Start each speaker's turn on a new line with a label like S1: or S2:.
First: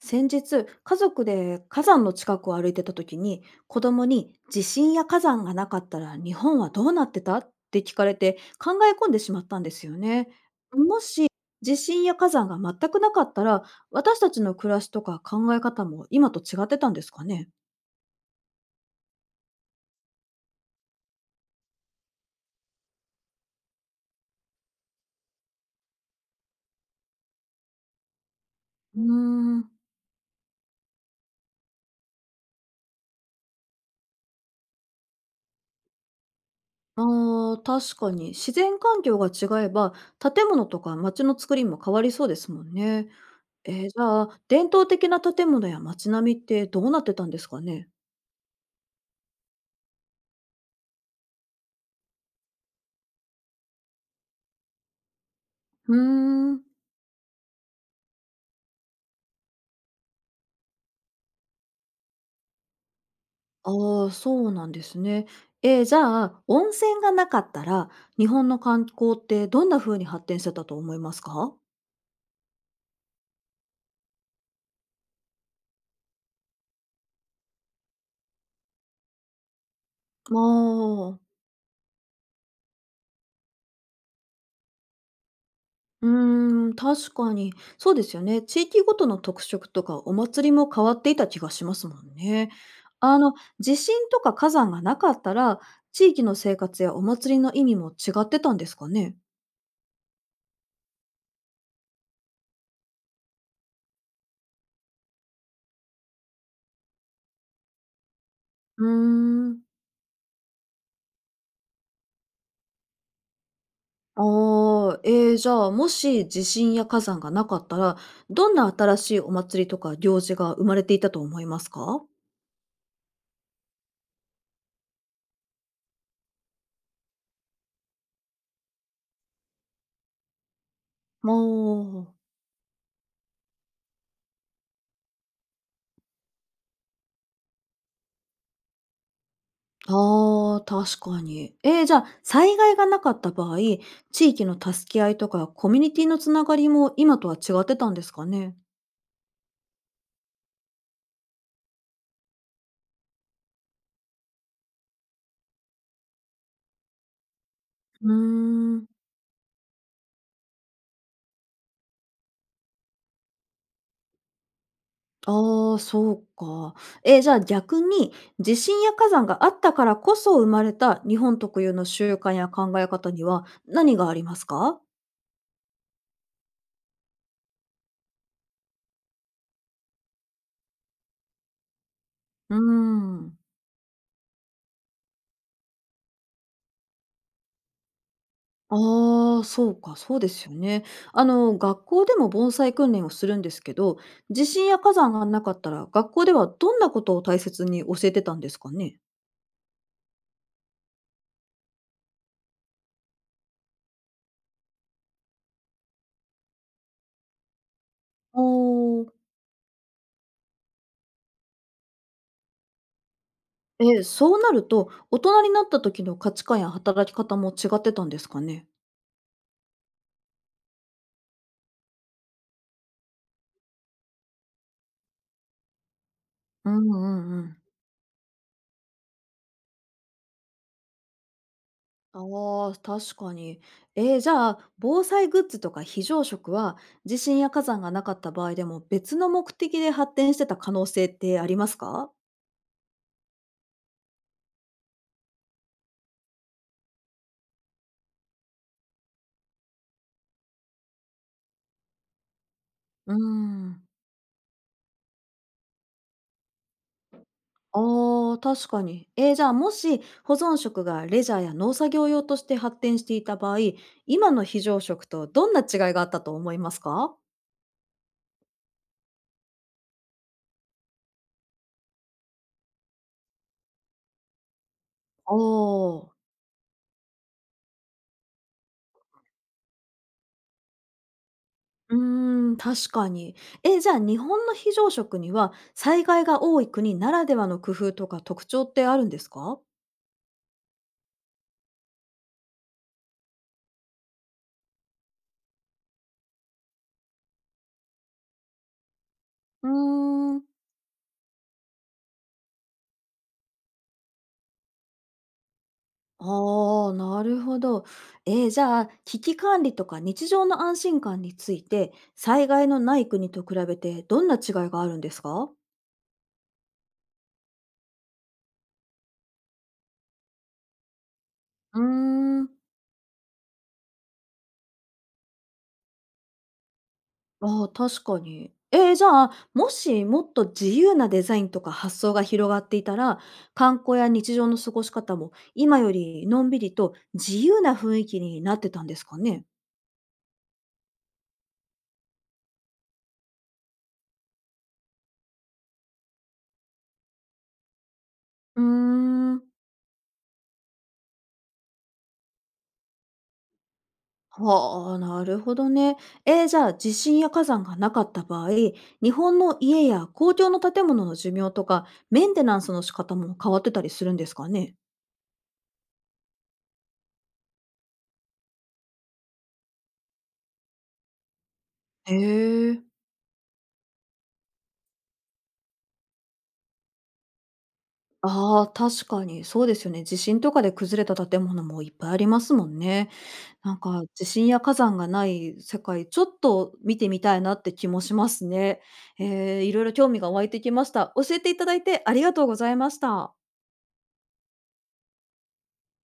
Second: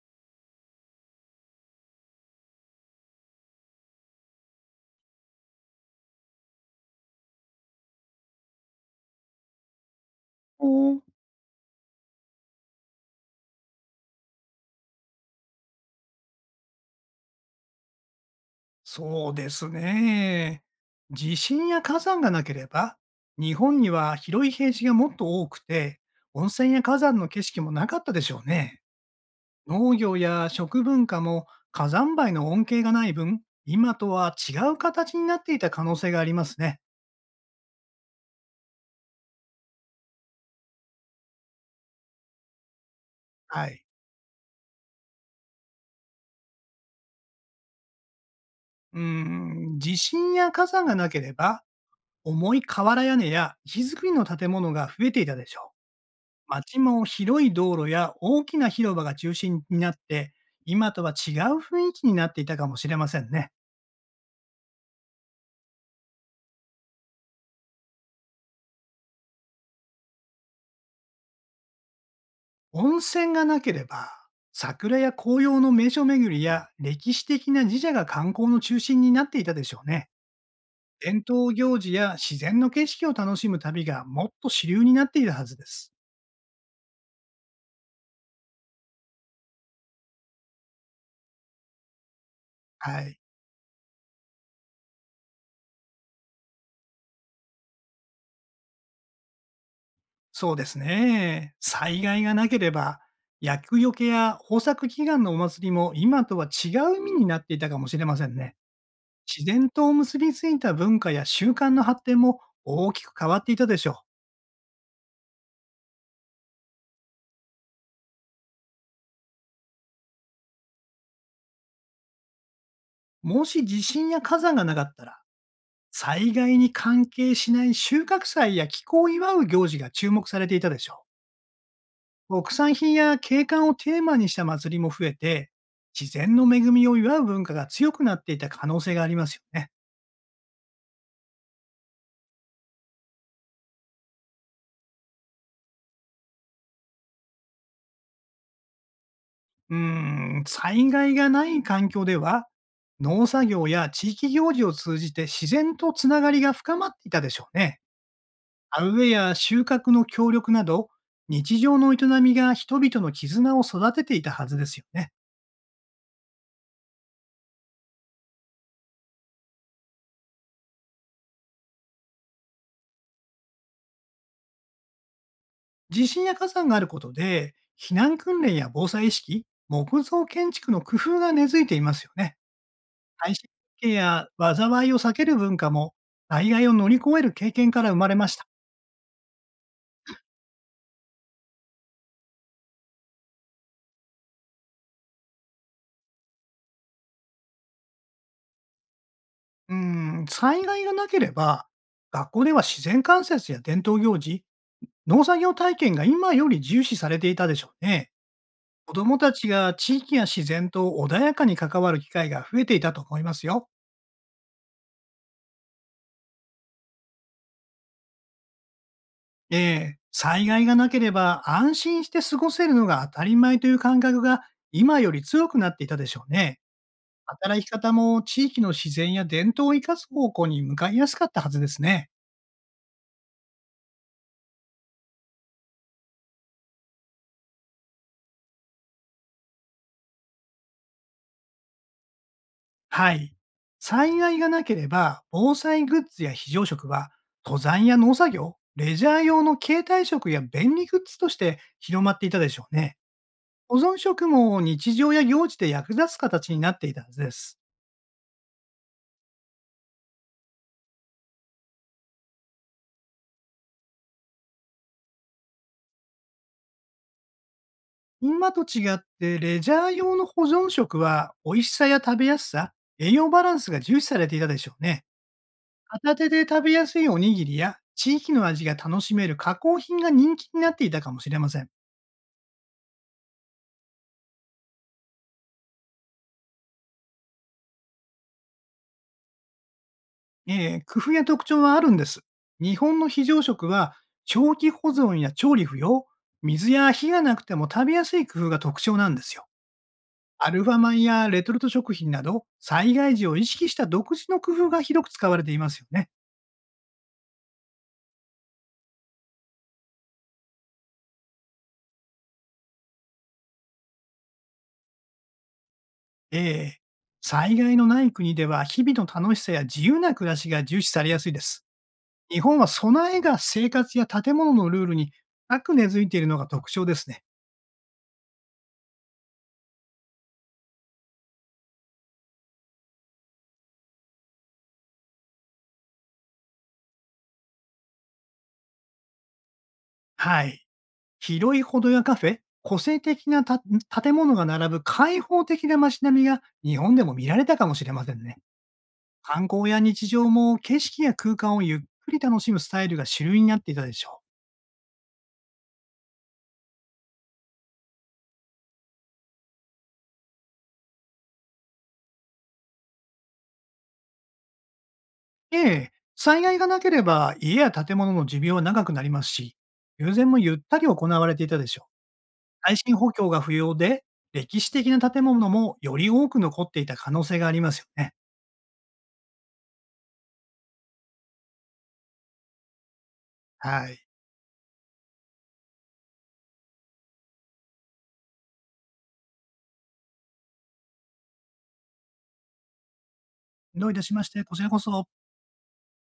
S1: 先日家族で火山の近くを歩いてた時に、子供に地震や火山がなかったら日本はどうなってたって聞かれて、考え込んでしまったんですよね。
S2: お
S1: も
S2: ー、
S1: し地震や火山が全くなかったら、私たちの暮らしとか考え方も今と違ってたんですかね。
S2: そうですね。地震や火山がなければ、日本には広い平地がもっと多くて、温泉や火山の景色もなかったでしょうね。
S1: うーん、
S2: 農業や食文化も火山灰の恩恵がない分、今とは違う形になっていた可能性がありますね。
S1: あー確かに自然環境が違えば建物とか街の作りも変わりそうですもんね。
S2: はい。
S1: じゃあ伝統的な建物や街並みってどうなってたんですかね。
S2: うーん、地震や火山がなければ、重い瓦屋根や石造りの建物が増えていたでしょ
S1: うー
S2: う。
S1: ん。
S2: 街も広い道路や大きな広場が中心になって、今とは違う雰囲気になっていたかもしれませんね。
S1: ああ、そうなんですね。じゃあ、温泉がなかったら、日本の観光ってどんな風に発展してたと思いますか。
S2: 温泉がなければ、桜や紅葉の名所巡りや歴史的な神社が観光の中心になっていたでしょうね。
S1: ま
S2: 伝
S1: あ、
S2: 統行事や自然の景色を楽しむ旅がもっと主流になっているはずです。
S1: うーん、確かに。そうですよね。地域ごとの特色とかお祭りも変わっていた気がしますもんね。
S2: は
S1: あ
S2: い。
S1: の、地震とか火山がなかったら、地域の生活やお祭りの意味も違ってたんですかね。
S2: そうですね。災害がなければ、厄除けや豊作祈願のお祭りも今とは違う意味になっていたかもしれませんね。
S1: う
S2: 自
S1: ーん。
S2: 然と結びついた文化や習慣の発展も大きく変わっていたでしょ
S1: ああ、じゃあ、もし地震や火山がなかったら、どんな新しいお祭りとか行事が生まれていたと思いますか？
S2: う。もし地震や火山がなかったら、災害に関係しない収穫祭や気候を祝う行事が注目されていたでしょ
S1: もう。
S2: う。国産品や景観をテーマにした祭りも増えて、自然の恵みを祝う文化が強くなっていた可能性がありますよね。
S1: ああ、確かに。じゃあ、災害がなかった場合、地域の助け合いとかコミュニティのつながりも今とは違ってたんですかね？
S2: うーん、災害がない環境では、農作業や地域行事を通じて自然とつながりが深まっていたでしょうね。
S1: うー
S2: 田
S1: ん。
S2: 植えや収穫の協力など、日常の営みが人々の絆を育てていたはずですよね。
S1: ああ、そうか。ええ、じゃあ逆に、地震や火山があったからこそ生まれた日本特有の習慣や考え方には何がありますか？
S2: 地震や火山があることで、避難訓練や防災意識、木造建築の工夫が根付いていますよね。
S1: うー
S2: 耐
S1: ん。
S2: 震設計や災いを避ける文化も、災害を乗り越える経験から生まれました。
S1: ああ、そうか、そうですよね。学校でも盆栽訓練をするんですけど、地震や火山がなかったら、学校ではどんなことを大切に教えてたんですかね？
S2: うん、災害がなければ、学校では自然観察や伝統行事、農作業体験が今より重視されていたでしょうね。
S1: お
S2: 子ど
S1: お。
S2: もたちが地域や自然と穏やかに関わる機会が増えていたと思いますよ。
S1: え、そうなると、大人になった時の価値観や働き方も違ってたんですかね？
S2: ええ、災害がなければ安心して過ごせるのが当たり前という感覚が今より強くなっていたでしょうね。
S1: うんうんう
S2: 働
S1: ん。
S2: き方も地域の自然や伝統を生かす方向に向かいやすかったはずですね。
S1: ああ、確かに。じゃあ、防災グッズとか非常食は、地震や火山がなかった場合でも、別の目的で発展してた可能性ってありますか？
S2: はい。災害がなければ防災グッズや非常食は登山や農作業、レジャー用の携帯食や便利グッズとして広まっていたでしょうね。
S1: うー
S2: 保
S1: ん。
S2: 存食も日常や行事で役立つ形になっていたはずです。
S1: ああ、確かに。じゃあもし保存食がレジャーや農作業用として発展していた場合、今の非常食とどんな違いがあったと思いますか。
S2: 今と違って、レジャー用の保存食は、美味しさや食べやすさ、栄養バランスが重視されていたでしょうね。
S1: おー。
S2: 片手で食べやすいおにぎりや、地域の味が楽しめる加工品が人気になっていたかもしれません。
S1: うーん、確かに。じゃあ日本の非常食には災害が多い国ならではの工夫とか特徴ってあるんですか。
S2: 工夫や特徴はあるんです。日本の非常食は、長期保存や調理不要、水や火がなくても食べやすい工夫が特徴なんですよ。
S1: うーん。
S2: アルファ米やレトルト食品など、災害時を意識した独自の工夫が広く使われていますよね。
S1: ああ、なるほど。じゃあ危機管理とか日常の安心感について災害のない国と比べてどんな違いがあるんですか。
S2: ええ、災害のない国では、日々の楽しさや自由な暮らしが重視されやすいです。
S1: うー
S2: 日
S1: ん。
S2: 本は備えが生活や建物のルールに深く根付いているのが特徴ですね。
S1: ああ、確かに。じゃあ、もしもっと自由なデザインとか発想が広がっていたら、観光や日常の過ごし方も今よりのんびりと自由な雰囲気になってたんですかね？
S2: はい。広い歩道やカフェ、個性的な建物が並ぶ開放的な街並みが日本でも見られたかもしれませんね。
S1: うーん。
S2: 観光や日常も景色や空間をゆっくり楽しむスタイルが主流になっていたでしょう。
S1: はあ、なるほどね。じゃあ、地震や火山がなかった場合、日本の家や公共の建物の寿命とか、メンテナンスの仕方も変わってたりするんですかね？
S2: ええ、災害がなければ家や建物の寿命は長くなりますし、修繕もゆったり行われていたでしょう。
S1: へ
S2: 耐
S1: え。
S2: 震補強が不要で、歴史的な建物もより多く残っていた可能性がありますよね。
S1: ああ、確かにそうですよね。地震とかで崩れた建物もいっぱいありますもんね。なん
S2: は
S1: か
S2: い。
S1: 地震や火山がない世界、ちょっと見てみたいなって気もしますね。いろいろ興味が湧いてきました。教えていただいてありがとうございました。
S2: どういたしまして、こちらこそ。